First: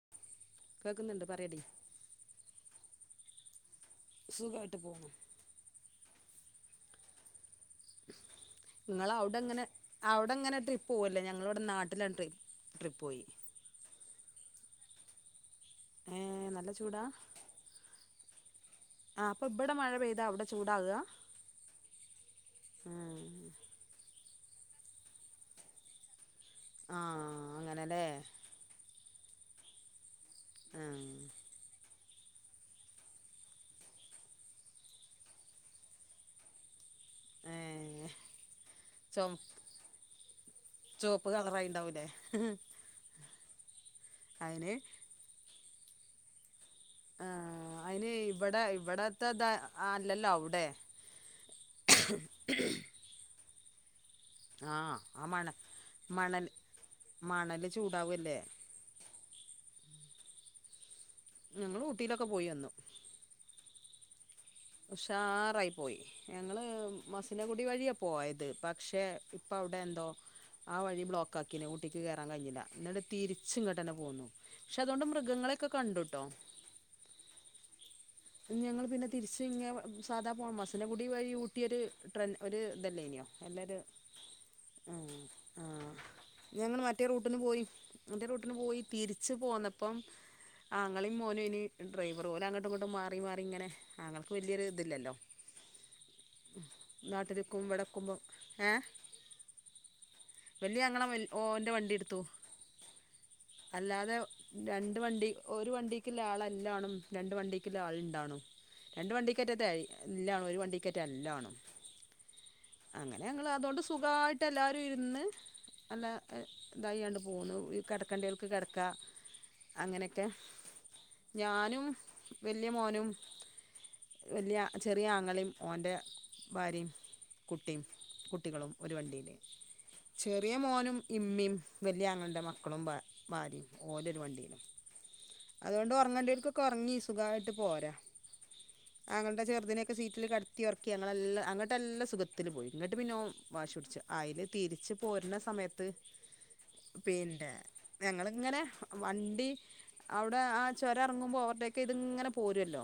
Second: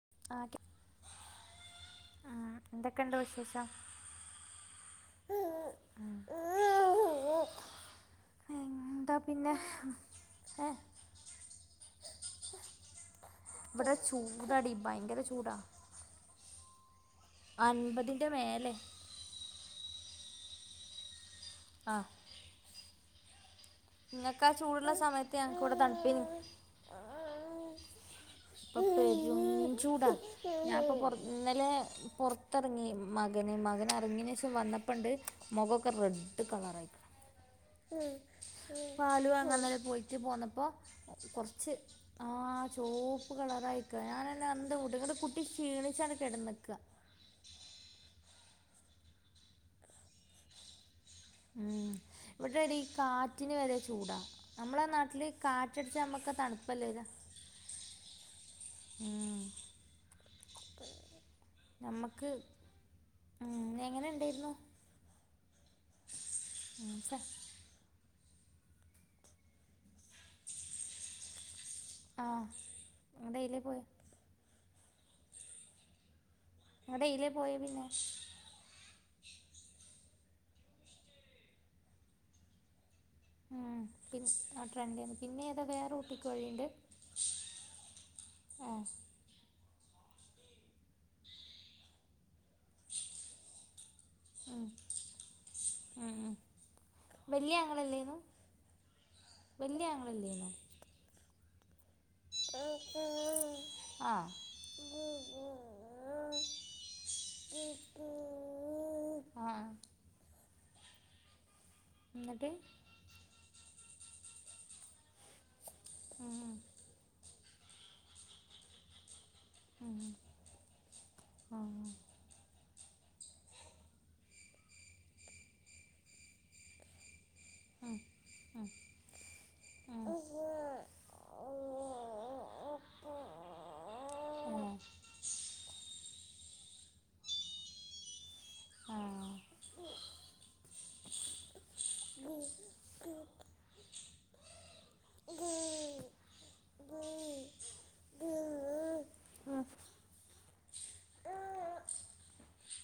[unintelligible] കേക്കുന്നുണ്ട് പറയടി ആ എന്തൊക്കെയുണ്ട് വിശേഷം സുഖായിട്ട് പോണു നിങ്ങള് എന്താ പിന്നെ അവിടങ്ങനെ അവിടങ്ങനെ ഏ ട്രിപ്പ് പോവല്ലേ ഞങ്ങളിവിടെ നാട്ടിലാണ് ട്രിപ്പ് പോയി ഇവിടെ ചൂടാടി ഭയങ്കര ചൂടാ ഏ നല്ല ചൂടാ അൻപതിന്റെ മേലെ ആ അപ്പൊ ഇബ്ടെ മഴ പെയ്താ അവിടെ ചൂടവ്കാ ആ [inaudible] ങ്ങ്ക്കാ ചൂടുള്ള സമയത്ത് ഞങ്ങക്കിവിടെ തണുപ്പൈനു ആ അങ്ങനെല്ലേ പ്പ പ്പേയ് [unintelligible] ചൂടാ ഞാപ്പൊ ഉം കൊർ ഇന്നലെ പൊർത്തെറങ്ങി മകന് മകന് എറങ്ങിയന് ശേഷം വന്നപ്പോണ്ട് മൊഖൊക്കെ റെഡ് കളറായിക്ണ്‌ ഏ ഉം ചൊ പാലു വാങ്ങാന്നെലെ പോയി ഇച്ച് പോന്നപ് പ്പൊ ചുവപ്പ് കൊറച്ച് കളറായിണ്ടാവൂലേ ആ ചോപ്പ് പ് കളറായി ക്ക് ഞാന്നെനെ അയിന് അന്തം വിട്ടു ങ്‌ട്ട് കുട്ടി ക്ഷീണിച്ചാണ് കെടന്ന്ക്ക ആ അയ്ന് ഇവടെ ഇവടത്തെത് ആ ല്ലല്ലോ അവ്ടെ ഉം ഇവ്ടെ ടീ കാ റ്റിന് വരെ ചൂടാ ആ നമ്മളെ ആ നാട്ടില് മണ കാറ്റടിച്ച മ്മക്ക് മണൽ തണുപ്പല്ലേവരാ മണല് ചൂടാവല്ലേ ഉം [unintelligible] ഞങ്ങള് ഊട്ടിയിലൊക്കെ പോയി വന്നു ങ്ങെനെണ്ടായിരുന്നു ഉഷാറായി പോയി ഞങ്ങള് ഉം, സ- മസിന കുടി വഴിയാ പോയത് ത് പക്ഷെ ഇപ്പ അവിടെ എന്തോ ആ വഴി ബ്ലോക്കാ കിന് ഊട്ടിക്ക് ആ കേറാൻ കഴിഞ്ഞില ന്നിട് നിങ്ങളുടെ ഇതിലേ പോയ തിരിച്ച്ങ്ങട്ടന്നെ പോന്നു ക്ഷതോണ്ട് മൃഗങ്ങളെക്കെ കണ്ടുട്ടോ അതെയിലെ പോയെ പിന്നെ ഞങ്ങള് പിന്നെ തിരിച്ച് ഇങ്ങെവ സാധാ പോണം മസിന കുടി വഴി ഊട്ടിയൊരു ട്രെൻ ഒരു ഇതല്ലയിനോ എല്ലാര് ഉം, പിൻ- ആ ട്രെൻഡ് പിന്നെ ഏതാ ആആ വേറെ ഊട്ടിക്ക് വഴിയുണ്ട് ഞങ്ങള് മറ്റേ റൂട്ടിന് പോയി മറ്റേ റൂട്ടിന് ആ പോയി തിരിച്ച്പോന്നപ് പ്പം ആങ്ങളേം മോനു ഇനി ഡ്രൈവർ ഓല് അങ്ങട്ടും ഇങ്ങട്ടും മാ റി മാറിങ്ങനെ ആങ്ങൾക്ക് ഉം, വലിയൊരു തില്ലല്ലോ ഉം, ഉം. വലിയ നാട്ടില്ക്കും ഇവടെക്കുമ്പോ ആങ്ങളല്ലേന്നു ഏ വലിയ ആങ്ങളല്ലേന്നു വലിയ ആങ്ങള മിൽ ഓന്റെ വണ്ടിട് ത്തു ആ അല്ലാതെ രണ്ടു വണ്ടി ഒരു വണ്ടിക്ക്ല്ല ആളല്ലാണം രണ്ടു വണ്ടിക്ക്ൽ ണ്ടാണ് രണ്ടു ആ ആ വണ്ടിക്കറ്ററ്റായി ഇല്ല ഒരു വണ്ടിക്കറ്റല്ലാണ് എന്നിട്ട് അങ്ങനെ ഞങ്ങൾ അതോണ്ട് സ്‌ സുഖമായിട്ട് എല്ലാവരും ഇരുന്ന് നല്ല ഉം ഡ്രെ യാണ്ടു പോന്നു. ഈ കിടക്കണ്ടികൾക്ക് കിടക്ക ഉം അങ്ങനെയൊക്കെ ഉം ഞാനും ഉം വല്യ മോനും, വല്യ ചെറിയ ആങ്ങളയും, ഓന്റെ ഭാര്യയും. കുട്ടിം, ഉം കുട്ടികളും, ഒരു വണ്ടില് ഉം ചെറിയ ഉം മോനും, ഇമ്മീം, വലിയ അങ്ങളയുടെ മക്കളും, ഭാര്യയും ഓരൊരു വണ്ടിയിലും, അതുകൊണ്ട് ഉറങ്ങേണ്ടി ഇപ്പ കൊറഞ്ഞ് സ് സുഖമായിട്ട് പോരാ ആ ഞങ്ങളുടെ ചെറുതിനെയൊക്കെ സീറ്റിൽ കടത്തി ഉറക്കി ഞങ്ങളെല്ലാം അങ്ങോട്ടല്ലാ സുഖത്തില് പോയി ഇങ്ങോട്ട് പിന്നെ ഓൻ വാശി പിടിച്ചു അതിൽ തിരിച്ച് പോരുന്ന ഉം സമയത്ത് പിന്നെ ഞങ്ങളിങ്ങനെ വണ്ടി അവിടെ ആ ചൊരം ഇറങ്ങുമ്പോൾ ഓവർടേക്ക് പ്പ് ഇതിങ്ങനെ പോരുവല്ലോ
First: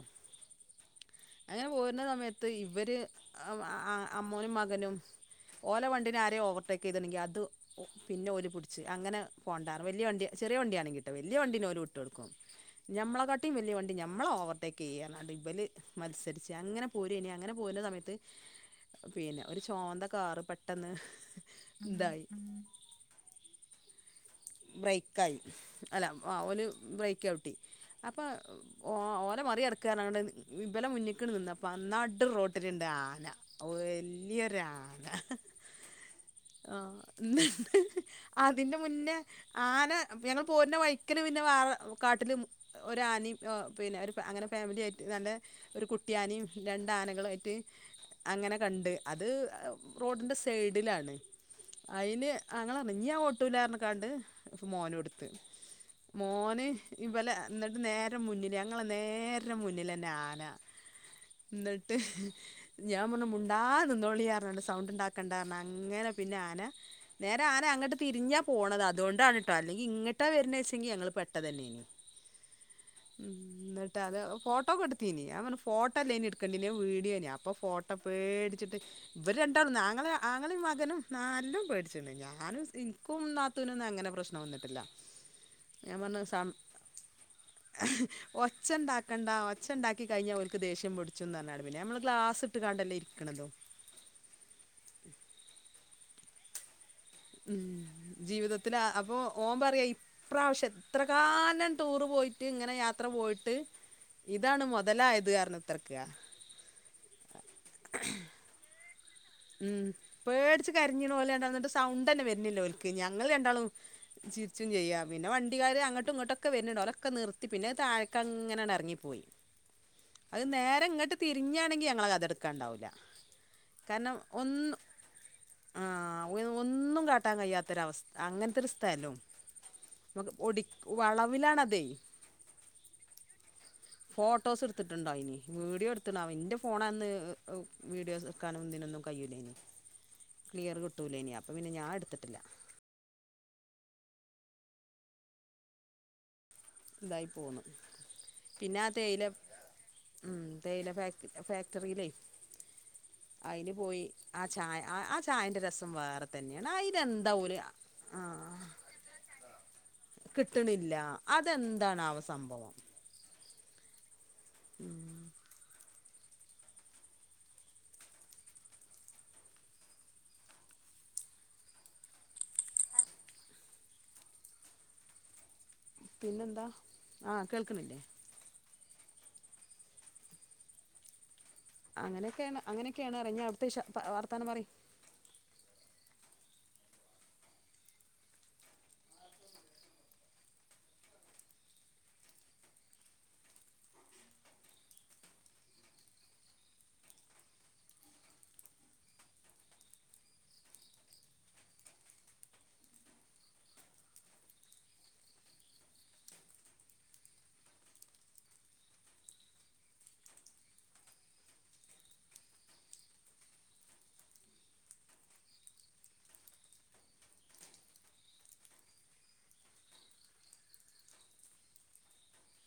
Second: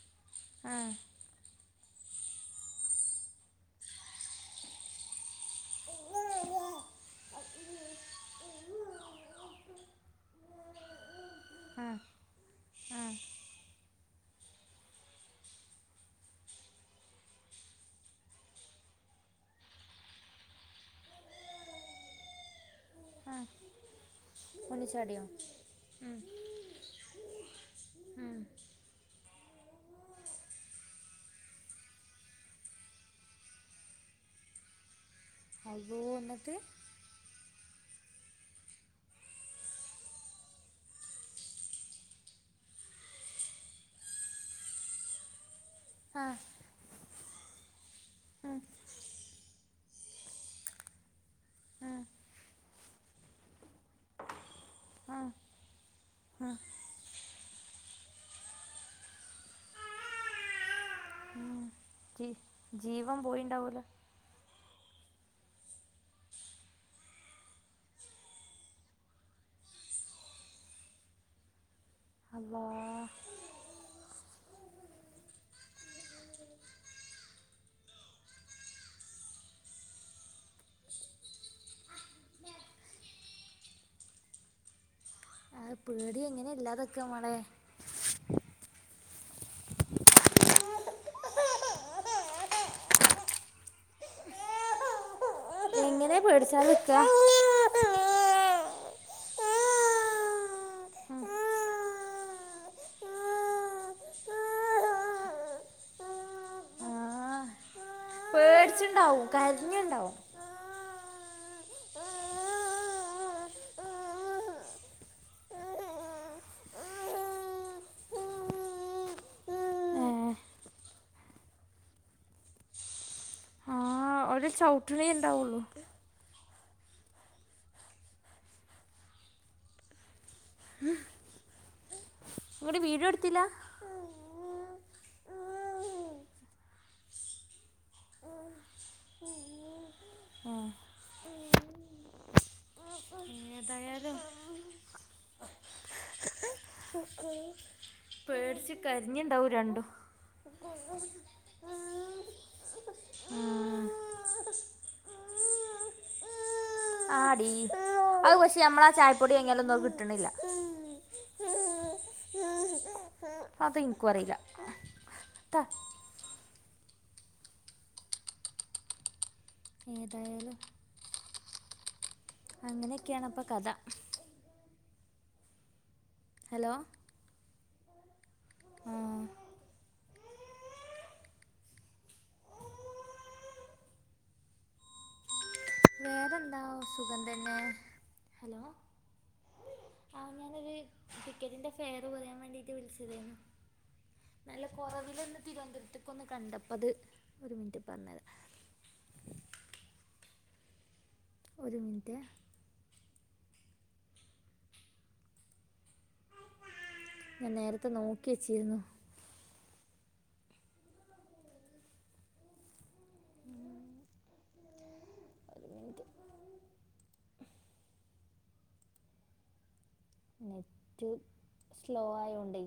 ആ അങ്ങനെ പോരുന്ന സമയത്ത് ഇവര് വ് അ അമ്മനും മകനും ഓല വണ്ടീനെ ആരേം ഓവർടേക്ക് ചെയ്തില്ലങ്കിൽ അത് പിന്നെ ഒരു കൊച്ച് അങ്ങനെ പോണ്ടാര് വലിയ വണ്ടിയ ചെറിയ വണ്ടിയാണെങ്കിട്ടത് വലിയ വണ്ടീനെ ഓര് ആ വിട്ട് കൊടുക്കും ആ ഞമ്മളെക്കാട്ടി വലിയ വണ്ടി ത് ഞമ്മളെ ഓവർടേക്ക് ചെയ്യ [unintelligible] ഇവര് മത്സരിച്ച് അങ്ങനെ പോരാ ഇനി അങ്ങനെ പോരുന്ന സമയത്ത് പിന്നെ ഒരു ചുവന്ന കാറ് പെട്ടെന്ന് ഇതായി ങഅ ബ്രേക്കായി അല്ല ആ ഓന് ബ്രേക്ക് ചവിട്ടി അപ്പോ ഒ ഓനെ മറി [unintelligible] കയറാനാട്ട് നിഇബലെ മുന്നിക്ക് ണ് നിന്നപ്പോ നടുറോഡിലുണ്ട് ആന വലിയൊരു ആന അവ്വോ എന്നിട്ട് [unintelligible] അതിന്റെ മുന്നേ ആന ഞങ്ങൾ പോരുന്ന വഴിക്കല് പിന്നെ വാറ കാട്ടില് ഒരു ആനയും ങ പിന്നെ ഒരു ഫാ അങ്ങനെ ഫാമിലി ആയിട്ട് ദാണ്ടെ ഒരു ആ, കുട്ടിയാനയും രണ്ട് ആനകളും ആയി ടേ അങ്ങനെ ഉം, കണ്ട് അത് റോഡിൻ്റെ സൈഡിലാണ് ഉം, അയിന് [unintelligible] ഇറങ്ങിയ [inaudible] [unintelligible] മോന് ആ, കൊടുത്ത് ഉം, മോന് ഇവല എന്നിട്ട് നേരെ മുന്നിൽ ഞങ്ങളെ നേരെ മുന്നിൽ തന്നെ ആന ഉം. എന്നിട്ട് ജീ- ഞാൻ ജീവൻ പറഞ്ഞ് മുണ്ടാ പോയിണ്ടാവൂല നിന്തോളിയാരനസ് സൗണ്ട് ഉണ്ടാക്കേണ്ട [unintelligible] അങ്ങനെ പിന്നെ ആന നേരെ ആന അങ്ങോട്ട് തിരിഞ്ഞാ പോണത്, അതുകൊ ട്ടാണുട്ടോ അല്ലെങ്കി ഇങ്ങ്ട്ടാ വരുന്നേ വച്ചെങ്കി ഞങ്ങള് പെട്ടതന്നെയാണ് അല്ലാ ഉമ് എന്നിട്ട് അത് ഫോ ഫോട്ടോ കെടുത്തീനി ഞാൻ പറഞ്ഞു ഫോട്ടോനീയെടുക്കേണ്ടനി വീഡിയോനി അപ്പോൾ ഫോട്ടോ പേടിച്ചിട്ട് ഇവര് രണ്ടാളും ആങ്ങള് ആങ്ങളും മകനും നല്ലും പേടിച്ച്. [unintelligible] ഞാനും [inaudible] ന്നാ ത്തുനൊന്നും അങ്ങനെ പ്രശ്നം വന്നിട്ടില്ല ആ ഞാൻ പറഞ്ഞ പേടി എങ്ങനെ ഇല്ലാതൊക്കെ മോളെ ഒച്ച ഉണ്ടാക്കണ്ട ഒച്ച ഉണ്ടാക്കി കഴിഞ്ഞാ ഒരുക്ക് ദേഷ്യം പൊടിച്ചുന്ന് പറഞ്ഞാണ് പിന്നെ ഞമ്മൾ ഗ്ലാസ് ഇട്ട് കാണ്ടല്ലേ ഇരിക്കണത്. പേടിച്ചാലെ നിൽക്ക ഉം ജീവിതത്തി ല അപ്പൊ ഓ പറയാ ഇപ്രാവശ്യം എത്ര കാലം ടൂറ് പോയിട്ട് ഇങ്ങനെ യാത്ര പോയിട്ട് ഇതാണ് മുതലായത് [unintelligible] ഔ ഉം പേടിച്ച് കരിഞ്ഞ്ണോല എന്നിട്ട് സൗണ്ട് ന്നെ വര്നില്ല ഓല്ക് ഞങ്ങൾ രണ്ടാളും ചിരിച്ചും ചെയ്യ പിന്നെ വണ്ടിക്കാർ അങ്ങോട്ടും ഇങ്ങോട്ടു ക്കെ വരുന്നുണ്ട്. ഓരൊക്കെ നിർത്തി പിന്നെ തായേക്ക് അങ്ങനെയാണ്ട് എ റങ്ങിപ്പോയി ഏ അത് നേരെ ഇങ്ങോട്ട് തിരിഞ്ഞാണെങ്കിൽ ഞങ്ങളെ കഥ ഇട്ക്കാണ്ടാവൂല കാരണം അവര് ഒന്ന് ചൗട്ടണേ ഇണ്ടാവുള്ളു ആഹ് ഒന്നും കാട്ടാൻ കഴിയാത്തൊരവസ്ഥ അങ്ങൻതൊരു സ്ഥലോ നമക്ക് ഒടി വളവിലാണത് ന്നിട്ട് വീഡിയോഎടുത്തില്ല ണ്ടോനി വീഡിയോ എടുത്തുണാവോ എന്റെ ഫോണന്ന് വീഡിയോസ് എ ടുക്കാനൊന്നും കയ്യൂലേ നീ ക്ലിയർ കിട്ടൂല അപ്പൊ ഞാൻ എടുത്തിട്ടില്ല ഏതായാലും ഇതായി പോന്നു പേടിച്ച് പിന്നെ ആ തേയില കരിഞ്ഞുണ്ടാവും രണ്ടും ഉം തേയില ഫ ഫാക്ടറില്ലേ അയിൽ പോയി ആ ചായ ആ ചാ ചായൻന്റെ രസം വേറെ തന്നെയാ ആടി അത് പക്ഷേ മ്മളാ ചായപ്പൊടി മാങ്ങിയാൽ ഒന്നും കിട്ടണില്ല ഇതെന്താണ് ആ സംഭവം അത് ഇൻകും അറീല ത്ത ഏതായാലും അങ്ങനെയൊക്കെയാണ് അപ്പൊ കഥ പിന്നെന്താ ഹലോ ആ കേൾക്കണില്ലേ ആ അങ്ങനെയൊക്കെയാണ് അങ്ങനെയൊക്കെയാണ് ഞ്ഞാ അവിടുത്തെ വാർത്താനം പറി വേറെന്താ സുഗന്ധ തന്നെ ഹലോ ആ ഞാനൊരു ടിക്കറ്റിന്റെ ഫെയർ പറയാൻ വേണ്ടീട്ട് വിളിച്ചതരുന്നു നല്ല കൊറവില്ലന്ന് തിരുവനന്തപുരത്തേക്ക ഒന്ന് കണ്ടപ്പോ അത് ഒരു മിനിറ്റ് പറഞ്ഞത് ഒരു മിനിറ്റ് ഞാൻ നേരത്തെ നോക്കി വെച്ചീര്ന്നു ഒരു മിനിറ്റ് നെറ്റ് സ്ലോ ആയോണ്ട്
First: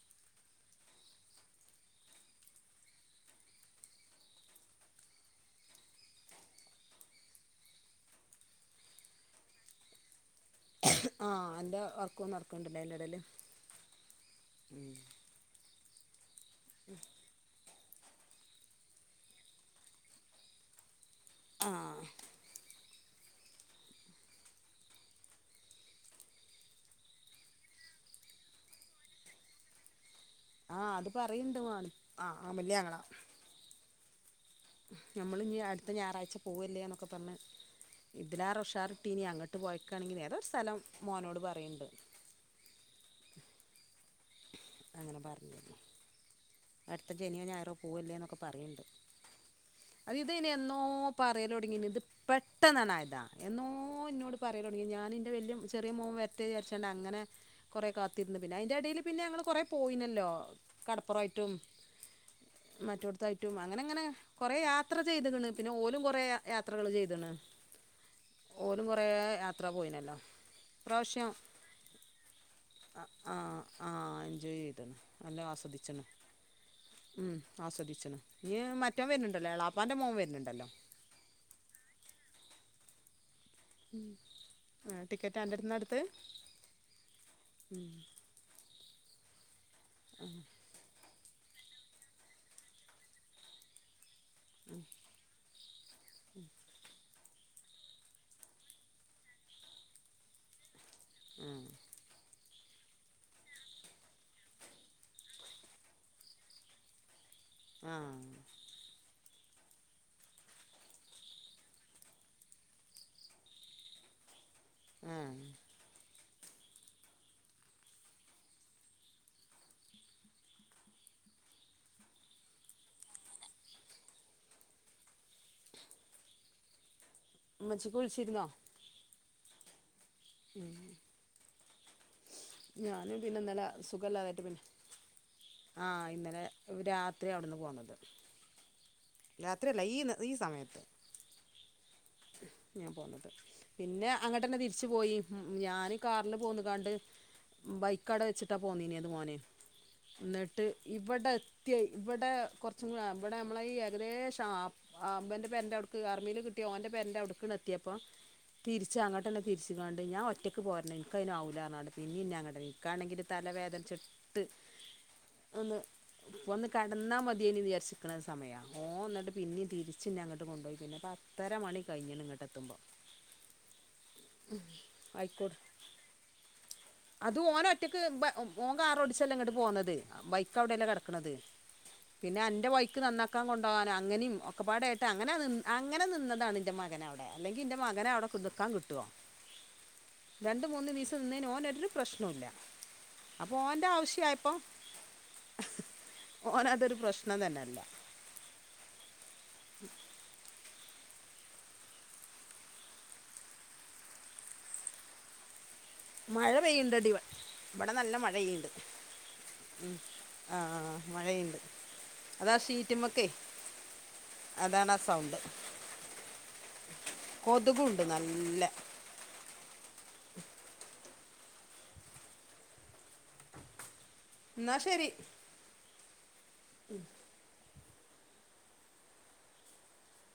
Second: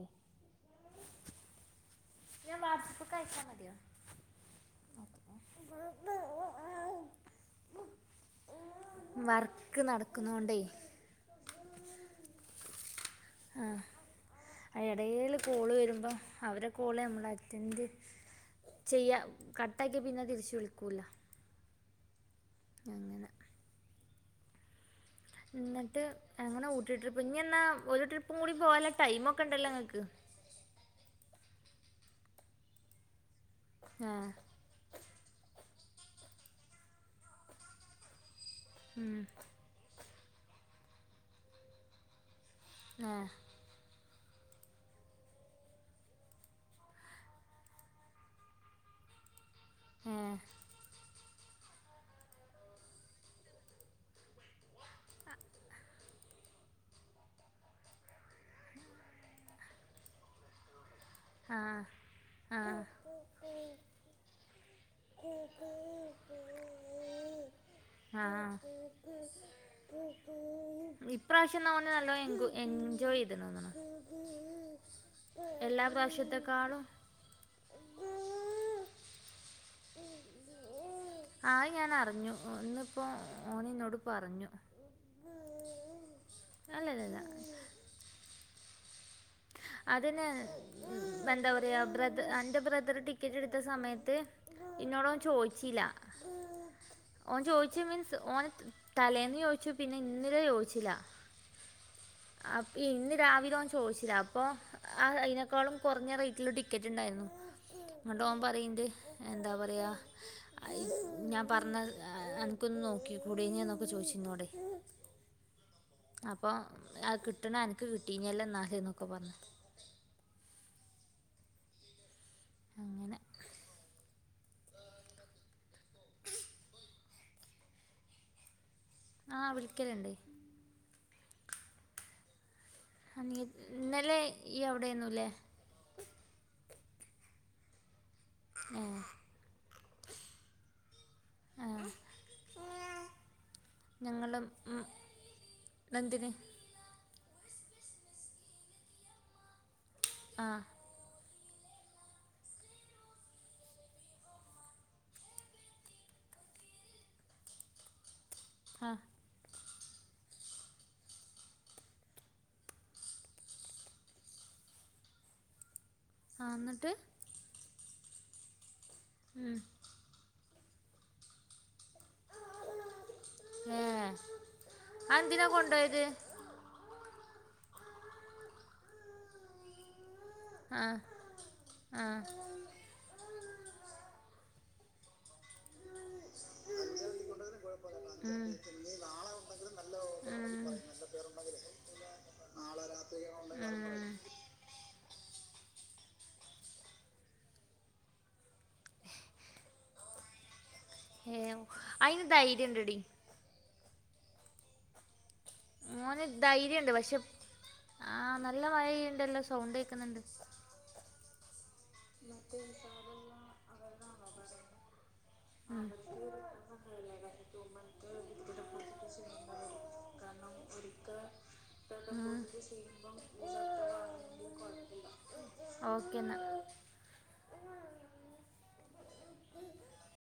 ഞാൻ വാട്സ്ആപ്പ് അയച്ചാൽ മതിയോ വർക്ക് നട നടക്കണോണ്ട് ആ അന്റെ വർക്കും നടക്കുന്നുണ്ടല്ലേ അതിന്റെ ഇടയില് അ എടേല് കോൾ വരുമ്പം അവരെ [unintelligible] ചെയ്യാ കട്ടാക്കിയ പിന്നെ തിരിച്ചു വിളിക്കൂല ആ അങ്ങനെ എന്നിട്ട് എങ്ങനെ ഊട്ടി ട്രിപ്പ് ഇനി എന്നാ ഒരു ട്രിപ്പും കൂടി പോവാല ടൈമ ഒക്കെ ഉണ്ടല്ലോ ങ്ങക്ക് ആ അത് പറയണ്ട് മാ ആ വല്യ ആ ങ്ങളാ ആഹ നമ്മള് ഞ്ഞ് അടുത്ത ഞായറാഴ്ച പോവല്ലേ ന്നൊക്കെ പറഞ്ഞ് ഇതിലേറെ ഉഷാർ ഉം, കിട്ടീനി അങ്ങട്ട് പോയക്കാണെങ്കിൽ ഏതോരു സ്ഥലം മോനോട് പറയണ്ട് ആ അങ്ങനെ പറഞ്ഞാരുന്നു അടുത്ത ശനിയോ ഞായറോ പോവല്ലേ എന്നൊക്കെ പറയ്ണ്ട് അത് ഏ, ഇത് ഇനി എന്നോ പറയാലൊടങ്ങീണ് ഇത് പെട്ടെന്നാണായതാ എന്നോ ഇന്നോട് പറയലൊടങ്ങീക്ക്‌ണ് ഞാനിൻ്റെ വലിയ ചെറിയ മോൻ വരട്ടേ വിചരിച്ചാണ്ട് അങ്ങനെ കുറേ കാത്തിരുന്നു പിന്നെ അയിൻ്റെ എടീല് പിന്നെ ഞങ്ങൾ കൊറെ പോയിനല്ലോ കടപ്പുറായിട്ടും ആ ആ മറ്റോട്ത്തായിട്ടും അങ്ങനെ അങ്ങനെ കൊറേ യാത്ര ചെയ്ത്ക്ക്ണ് പിന്നെ ഓലും കുറെേ യാത്രകള് ചെയ്ത്ണ് ആ ഓലും കുറേ യാത്ര പോയിനല്ലോ ഇപ്രാവശ്യം അവന് നല്ലോണം എൻജോയ് ആ ചെയ്തിട്ടുണ്ടെന്നാണ് ആ ജോയ് ചെയ്ത്ണ് നല്ലോം എല്ലാ ആസ്വദിച്ച്ണ് പ്രാവശ്യത്തെക്കാളും ഉം ആസ്വദിച്ച്ണ് ഞ്ഞി മറ്റോൻ വരുന്നുണ്ടല്ലേ ആഹ് അയ്ഞാൻ അറിഞ്ഞു ഒന്നിപ്പോ ആ ടിക്കറ്റ് അന്റെടുത്ത്ന്നാ എടുത്തേ? അല്ലല്ലല്ല അതിനെ എന്താ പ ബ്ര അന്റെ ബ്രദർ ടിക്കറ്റ് എടുത്ത സമയത്ത് ഇന്നോട ഓൻ ചോയിച്ചില്ല ഓൻ ചോയ്ച്ചു മീൻസ് ഓൻ തലേന്ന് ചോയ്ച്ചു പിന്നെ ഇന്നലെ ചോദിച്ചില്ല ഉം അപ്പൊ ഇന്ന് രാവിലെ ഓൻ ചോയ്ച്ചിലാ അപ്പൊ അ അയ്നേക്കാളും കുറഞ്ഞ റേറ്റിൽ ടിക്കറ്റ് ണ്ടായിനു ആഹ് ന്നട്ടോൻ പറയിണ്ട് എന്താ പറയുക ഞാൻ പറഞ്ഞത് അനക്കൊന്ന് നോക്കി കൂടായിനോ ന്നൊക്കെ ചോയ് ച്ചു ഇന്നോടെയ് ആഹ് അപ്പൊ ആ കിട്ടണ അനക്ക് കിട്ടീനല്ലോ ന്നാല്ന്നൊ ഒക്കെ പറഞ്ഞ് അങ്ങനെ മ്മച്ചിക്ക് വിളിച്ചിരുന്നോ? ആഹ് വിളിക്കല്ണ്ട്‌ ഉം ഞാന് ആ നീ പിന്നെ ഇന്നലെ സുഖല്ലാതായിട്ട് ഈ പിന്നെ അവിടെയൊന്നും ഇല്ലേ ആ ഇന്നലെ രാത്രി അവിടുന്ന് പോന്നത് ഏ രാത്രിയല്ല ഈ ഈ സമയത്ത് ആ ഞാൻ പോന്നത് പിന്നെ ഞങ്ങൾ അങ്ങട്ടന്നെ തിരിച്ച് പോയി ഞാൻ എന്തിന് കാറില് പോന്ന്കാണ്ട് ബൈക്കവടെ വെച്ചിട്ടാ പോന്നീനത് മോന് ആ ന്നട്ട് ഇവിടെ യ് ഇവിടെ കുറച്ചും കൂടെ ഇവിടെ നമ്മളെ ഏകദേശം അ ബന്റെ പേരന്റൗട്ക്ക് അവിടുക്ക് ആർമിയിൽ കിട്ടിയ ഓന്റെ ന്റെ പെരന്റെ അവ്ടുക്കണ് എത്തിയപ്പൊ ആ തിരിച്ച് അങ്ങട്ടന്നെ തിരിച്ചു ണ്ട് ഞാൻ ഒറ്റക്ക് പോരണം ഇൻക്കയ്ന് ആവൂല്ലാർഞ്ഞിക്കാണ്ട്‌ പിന്നീം ഞാനിങ്ങട്ടെന്നെ ഇൻക്കാണെങ്കിൽ തലവേദനച്ചിട്ട് ഒന്ന് ആ ഒന്ന് എന്നിട്ട് കടന്നാ മതിയെയ്നിന്ന് വിചാരിച് ക്ക്ണ ഒര് സമയാ ഓ എന്നിട്ട് ഉം. പിന്നീ തിരിച്ചി ഞങ്ങട്ട് പിന്നെ പത്തര മണി കഴിഞ്ഞന് ഇങ്ങോട്ട്ത്തുമ്പോ ഏ ആ എന്തിനാ ആയിക്കോട്ട കൊണ്ടുപോയത് അത് ഓന ഒറ്റക്ക് ബൈ ഓൻ കാറോടിച്ചല്ലേ ഇങ്ങട്ട് പോന്നത്. അ ബൈക്ക് ആ അവിടെയല്ലേ കെടക്കണത്, ആ പിന്നെ അന്റെ ബൈക്ക് നന്നാക്കാൻ കൊണ്ടോകാന അങ്ങനെയും ഒക് ഒക്കപ്പാടായിട്ട് അങ്ങനെ നിന് അങ്ങനെ നിന്ന എന്റെ മകന അവടെ, അല്ലെങ്കി എന്റെ മകനെ അവിടെ കുതുർക്കാൻ കിട്ടുവോ, രണ്ട് മൂന്ന് പീസ് നിന്നേന് ഓനൊരു പ്രശ്നോല്ല, അപ്പോ ഓന്റെ ഉം. ആവശ്യയപ്പോ ഓന അതൊരു പ്രശ്നം തന്നെല്ല. ഏ അയിന് ധൈര്യം ഇണ്ടടി. മോന് മഴ ധൈര്യം ഉണ്ട് പെയ്യുണ്ടടി പക്ഷെ ഇവ് ഇവടെ ആ നല്ല മഴ പെയ്യ്ണ്ട്, മഴ ഉണ്ടല്ലോ സൗണ്ട് മ് കേൾക്കുന്നുണ്ട് ആ ആ ആ മഴയിണ്ട്. അതാ ഷീറ്റ്മക്കെ അതാണ് ആ സൗണ്ട്. കൊതുകുണ്ട് നല്ല ആ എന്നാ ശരി. ഓക്കെ എന്നാ.